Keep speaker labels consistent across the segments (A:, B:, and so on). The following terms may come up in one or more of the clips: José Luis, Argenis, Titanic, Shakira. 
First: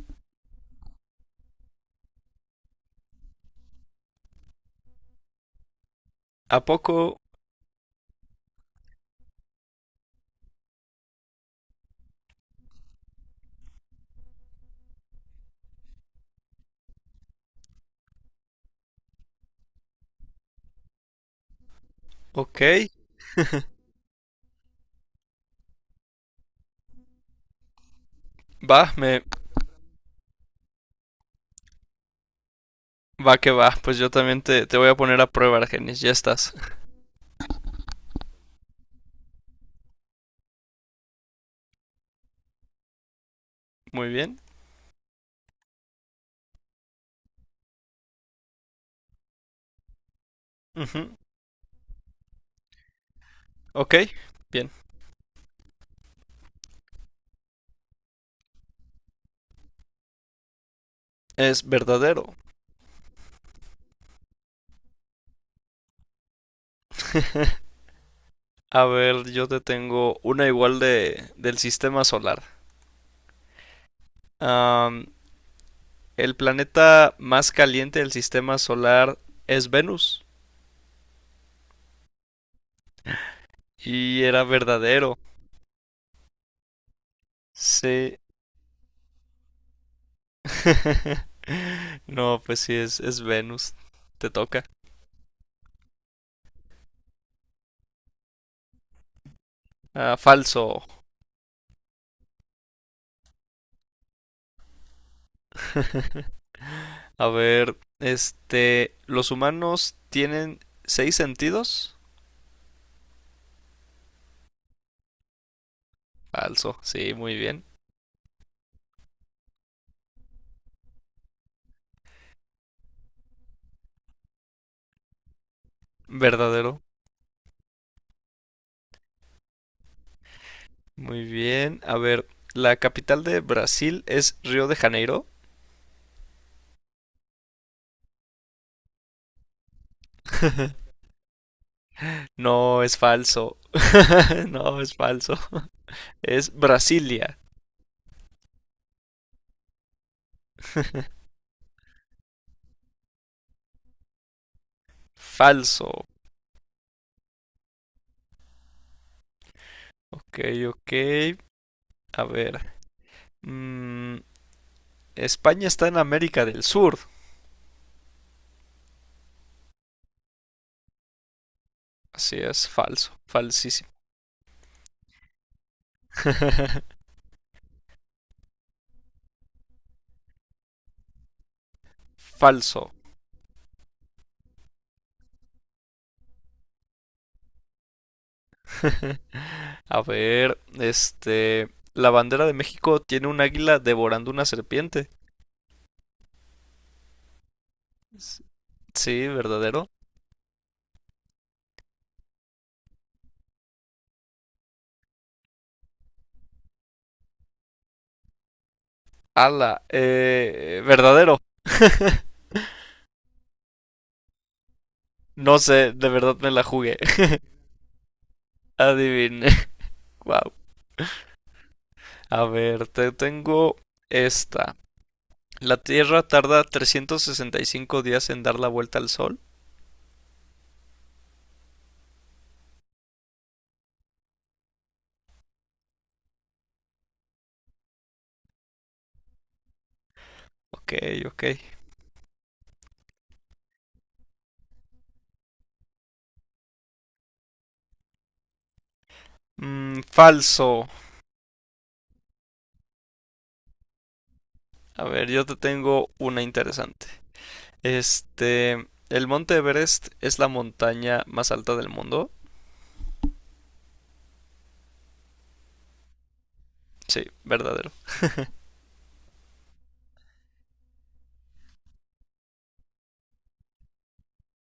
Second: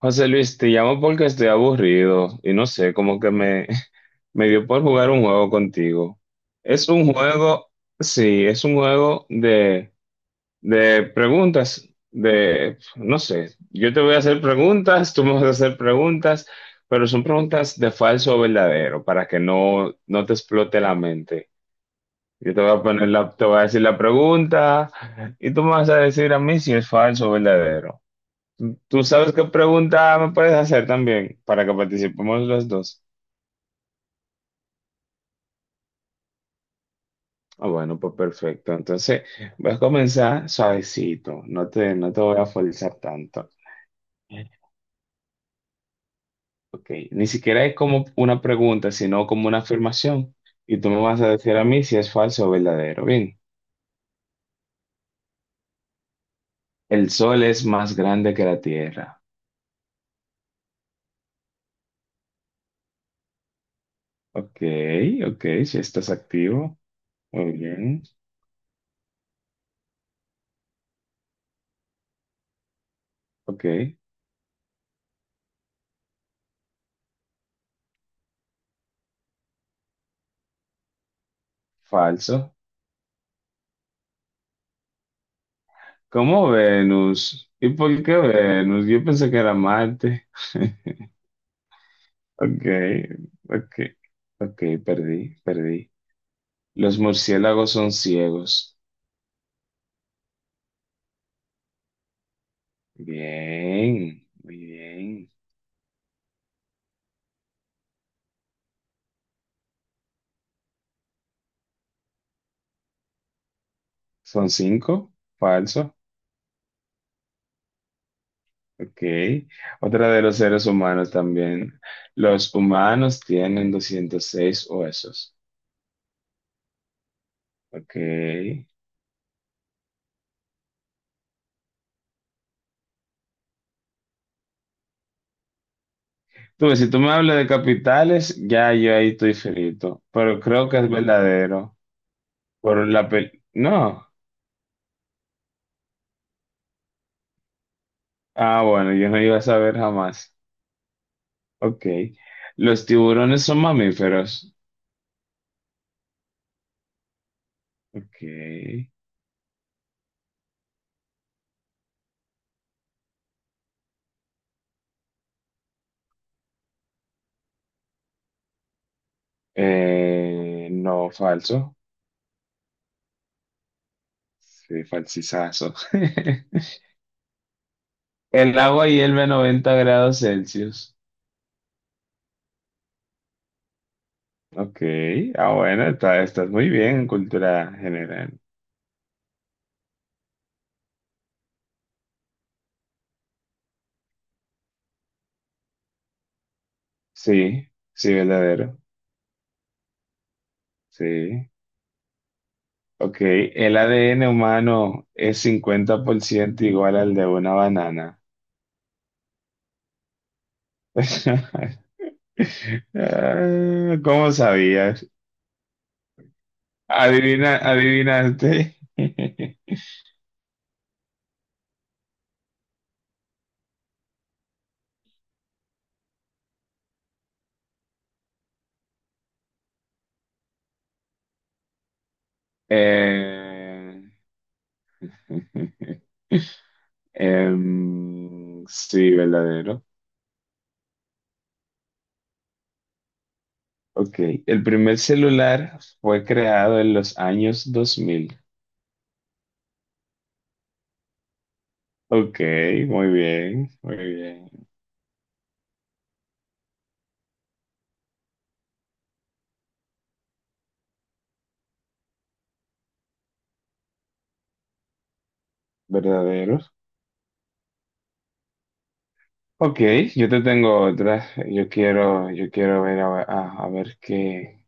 A: José Luis, te llamo porque estoy aburrido y no sé, como que me, me dio por jugar un juego contigo.
B: ¿A
A: Es un
B: poco?
A: juego, sí, es un juego de preguntas, de, no sé, yo te voy a hacer preguntas, tú me vas a hacer preguntas, pero son preguntas de falso o verdadero para que no te explote la mente. Yo te voy a
B: Ok.
A: poner te voy a decir la pregunta y tú me vas a decir a mí si es falso o verdadero.
B: Va,
A: Tú
B: me
A: sabes qué pregunta me puedes hacer también para que participemos los dos.
B: Va que va. Pues yo también te voy a poner a prueba, Argenis. Ya estás.
A: Ah, bueno, pues perfecto. Entonces, voy a comenzar suavecito. No te voy a forzar tanto.
B: Muy bien.
A: Ok, ni siquiera es como una pregunta, sino como una afirmación. Y tú me
B: Ujú.
A: vas a decir a mí si es falso o verdadero. Bien,
B: Ok, bien.
A: el sol es más grande que la tierra.
B: Es verdadero.
A: Ok, ok, si estás activo. Muy bien.
B: A ver, yo te tengo una igual de del sistema solar.
A: Ok,
B: Am, el planeta más caliente del sistema solar es Venus.
A: falso.
B: Y era verdadero.
A: ¿Cómo Venus? ¿Y por qué
B: Sí.
A: Venus? Yo pensé que era Marte.
B: No, pues
A: Ok,
B: sí, es Venus.
A: ok,
B: Te
A: ok,
B: toca.
A: perdí, perdí. Los murciélagos son ciegos.
B: Ah, falso.
A: Bien, muy bien.
B: A ver, este, ¿los humanos tienen seis sentidos?
A: ¿Son cinco? Falso.
B: Falso, sí, muy bien.
A: Ok. Otra de los seres humanos también. Los humanos tienen 206 huesos.
B: Verdadero,
A: Ok.
B: muy bien. A ver, ¿la capital de Brasil es Río de Janeiro?
A: Tú ves, si tú me hablas de capitales, ya yo ahí estoy frito. Pero creo que es verdadero.
B: No, es falso.
A: No.
B: No, es falso. Es Brasilia.
A: Ah, bueno, yo no iba a saber jamás. Ok. Los tiburones son mamíferos.
B: Falso.
A: Ok.
B: Ok, ok. A ver. mm, España está en América del Sur.
A: No, falso.
B: Así es, falso. Falsísimo.
A: Sí, falsizazo. El agua hierve a 90 grados Celsius.
B: Falso.
A: Ok. Ah, bueno, estás muy bien en cultura general.
B: A ver, este, la bandera de México tiene un águila devorando una serpiente.
A: Sí, sí,
B: S-
A: verdadero.
B: Sí, verdadero.
A: Sí. Ok. El ADN humano es 50% igual al de una banana.
B: Ala, verdadero.
A: Ah, ¿cómo sabías?
B: No sé, de verdad me la jugué.
A: Adivina, adivinaste.
B: Adivine. Wow. A ver, te tengo esta. La Tierra tarda 365 días en dar la vuelta al Sol.
A: Eh, sí, verdadero.
B: Ok, ok.
A: Ok. El primer celular fue creado en los años 2000.
B: Falso.
A: Ok, muy bien, muy bien.
B: A ver, yo te tengo una interesante. Este, el monte Everest es la montaña más alta del mundo.
A: Verdadero.
B: Sí, verdadero.
A: Ok, yo te tengo otra. Yo quiero ver a ver qué,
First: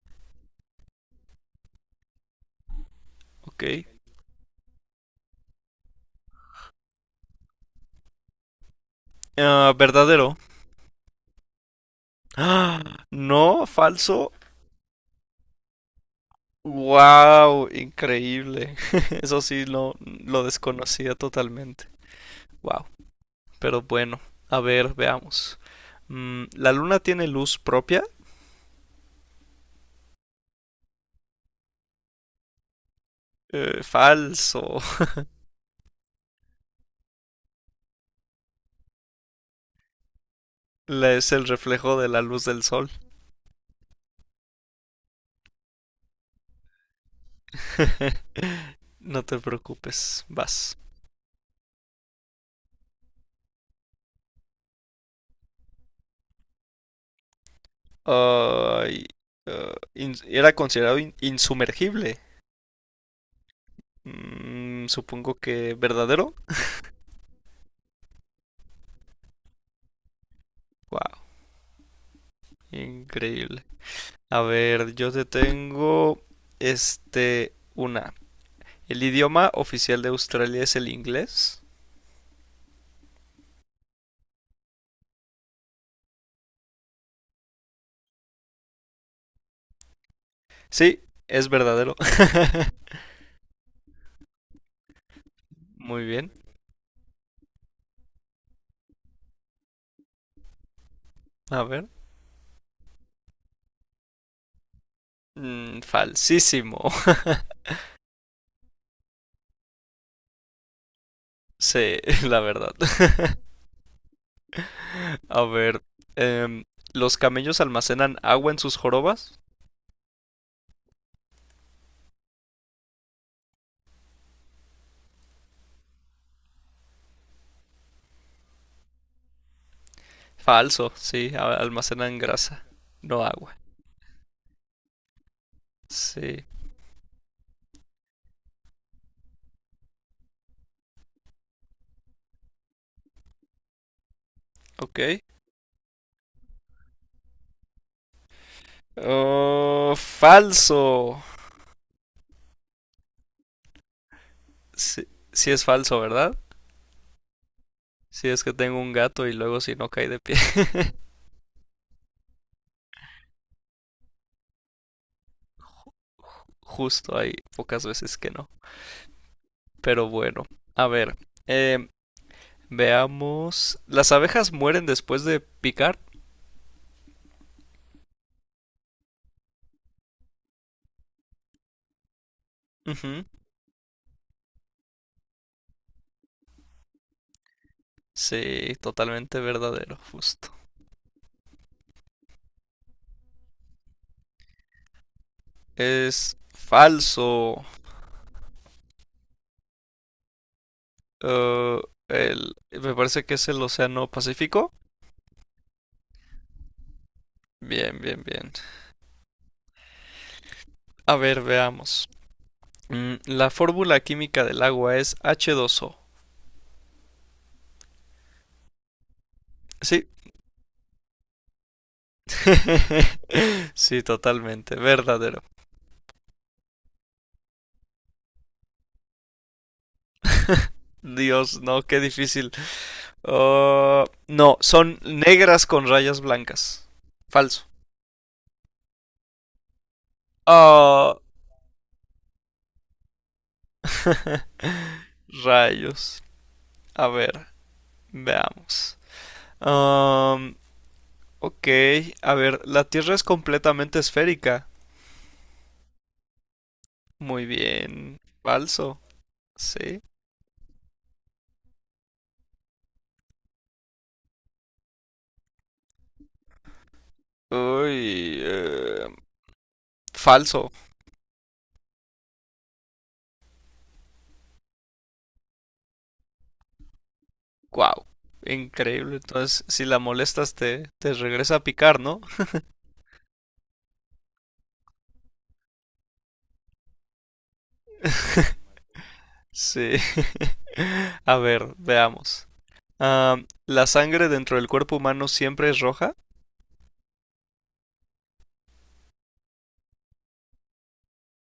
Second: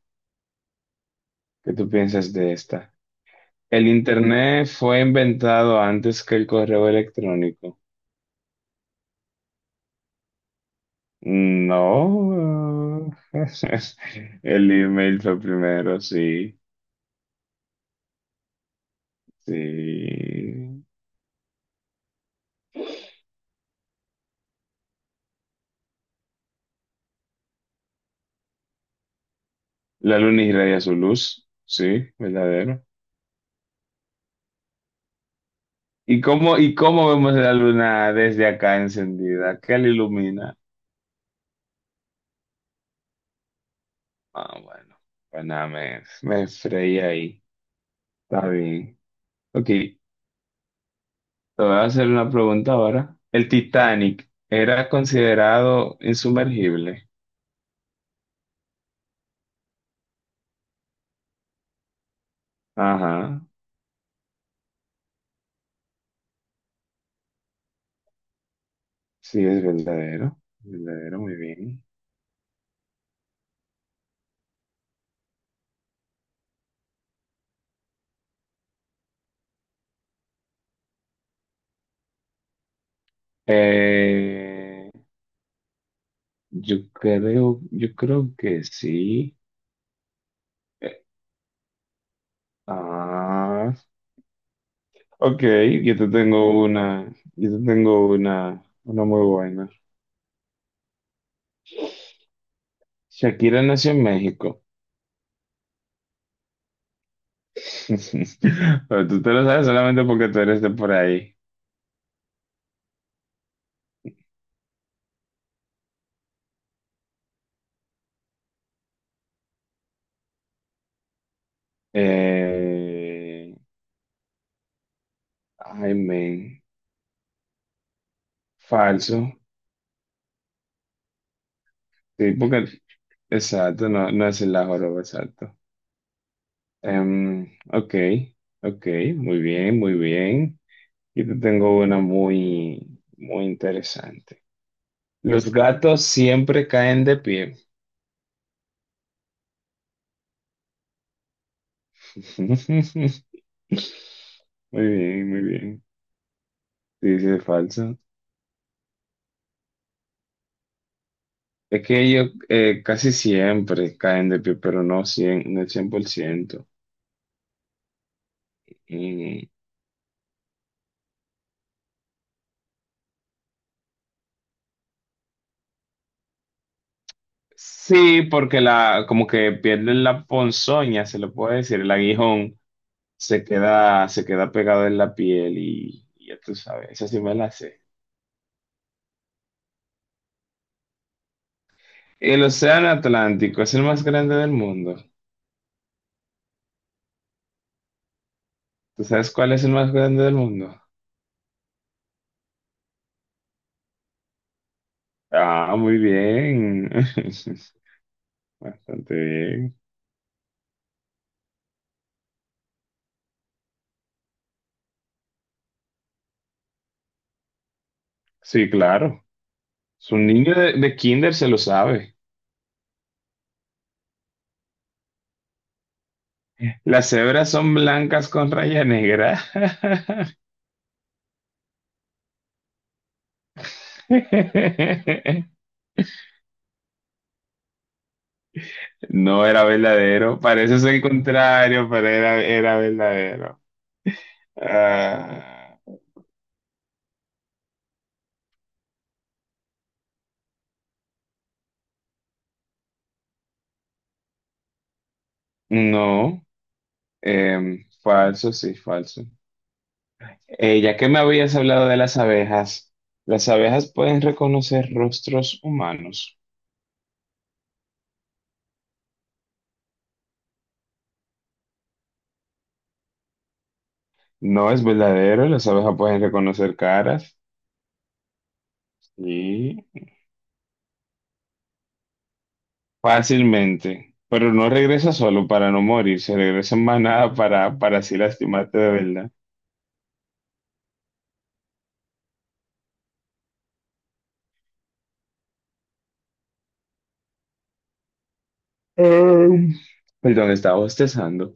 A: qué tú piensas de esta.
B: Ok.
A: El internet fue inventado antes que el correo electrónico.
B: Ah, verdadero. ¡Ah!
A: No.
B: No, falso.
A: El email fue primero, sí.
B: Wow, increíble. Eso sí, lo
A: Sí.
B: desconocía totalmente. Wow. Pero bueno, a ver, veamos. ¿La luna tiene luz propia?
A: La luna irradia su luz, sí, verdadero.
B: Falso.
A: ¿Y cómo vemos la luna desde acá encendida? ¿Qué la ilumina?
B: Es el reflejo de la luz del sol.
A: Ah, bueno. Pues nada, me freí ahí. Está bien.
B: No te
A: Ok, te
B: preocupes, vas.
A: voy a hacer una pregunta ahora. ¿El Titanic era considerado insumergible?
B: Ay, era considerado insumergible.
A: Ajá,
B: Supongo que verdadero.
A: sí, es verdadero, verdadero,
B: Wow,
A: muy bien.
B: increíble. A ver, yo te tengo una. ¿El idioma oficial de Australia es el inglés?
A: Eh, yo creo que sí.
B: Sí,
A: Eh,
B: es verdadero.
A: ah, ok, yo
B: Muy
A: te
B: bien.
A: tengo una, yo te tengo una muy buena.
B: A ver.
A: Shakira nació en México.
B: Falsísimo.
A: Pero tú te lo sabes solamente porque tú eres de por ahí.
B: Sí, la verdad. A ver, em, ¿los camellos almacenan agua en sus jorobas?
A: Eh, ay, men, falso.
B: Falso, sí, almacenan
A: Sí,
B: grasa,
A: porque,
B: no agua.
A: exacto, no es el la joroba, exacto.
B: Sí,
A: Em, ok, ok, muy bien, muy bien. Yo te tengo una muy, muy interesante.
B: ok.
A: Los gatos siempre caen de pie.
B: Oh, falso.
A: Muy
B: Sí,
A: bien, muy
B: sí es
A: bien.
B: falso, ¿verdad?
A: Sí, sí, es falso.
B: Sí, es que tengo un gato y luego si no cae de pie.
A: Es que ellos casi siempre caen de pie, pero no el 100%.
B: Justo hay pocas veces que no.
A: Mm,
B: Pero bueno, a ver. em, Veamos. ¿Las abejas mueren después de picar?
A: sí, porque como que pierden la ponzoña, se le puede decir, el aguijón.
B: Ujú.
A: Se queda pegado en la piel y ya tú sabes, esa sí me la sé.
B: Sí, totalmente verdadero, justo.
A: El océano Atlántico es el más grande del mundo.
B: Es falso.
A: ¿Tú sabes cuál es el más grande del mundo?
B: Eh, Me parece que es el Océano Pacífico.
A: Ah, muy bien.
B: Bien, bien, bien.
A: Bastante bien.
B: A ver, veamos. La fórmula química del agua es H2O.
A: Sí, claro.
B: Sí.
A: Su niño de kinder se lo sabe.
B: Sí, totalmente. Verdadero.
A: Las cebras son blancas con raya negra.
B: Dios, no, qué difícil. Ah, no, son negras con rayas blancas. Falso.
A: No era verdadero. Parece ser el
B: Ah.
A: contrario, pero era verdadero. Ah,
B: Rayos. A ver, veamos. Am, ok, a ver, la Tierra es completamente esférica.
A: no.
B: Muy
A: Em,
B: bien.
A: falso, sí,
B: Falso.
A: falso.
B: Sí.
A: Ya que me habías hablado de las abejas pueden reconocer rostros humanos.
B: Uy, falso.
A: No es verdadero, las abejas pueden reconocer caras
B: Wow, increíble. Entonces, si
A: y
B: la molestas, te regresa a picar, ¿no?
A: fácilmente, pero no regresa solo para no morir, se regresa en manada para así lastimarte de verdad.
B: Sí. A ver, veamos. Ah, ¿la sangre dentro del cuerpo humano siempre es roja?
A: Em, perdón, estaba bostezando.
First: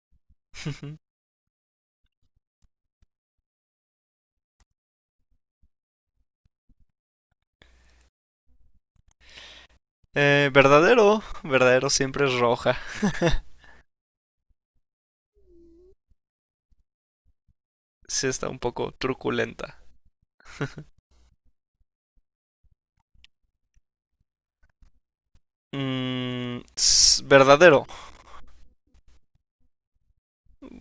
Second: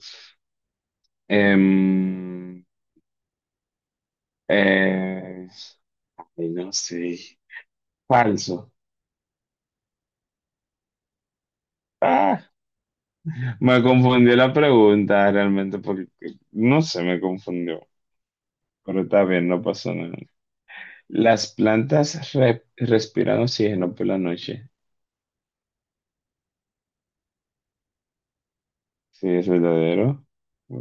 A: Em, eh, ay, no sé, falso.
B: Verdadero, verdadero siempre es
A: Ah,
B: roja.
A: me confundió la pregunta realmente porque no sé, me confundió,
B: Sí está un poco
A: pero está bien, no
B: truculenta.
A: pasó nada. Las plantas respiran oxígeno por la noche.
B: Verdadero.
A: Sí, es verdadero.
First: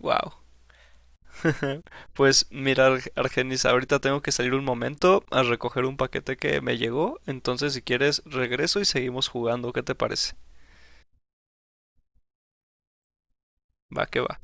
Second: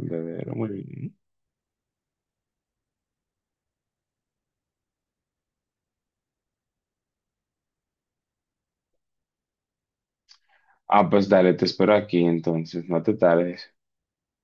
B: Wow.
A: muy bien.
B: Pues mira, Argenis, ahorita tengo que salir un momento a recoger un paquete que me llegó, entonces si quieres regreso y seguimos jugando, ¿qué te parece?
A: Ah, pues dale, te espero aquí entonces, no te tardes.
B: Va que va.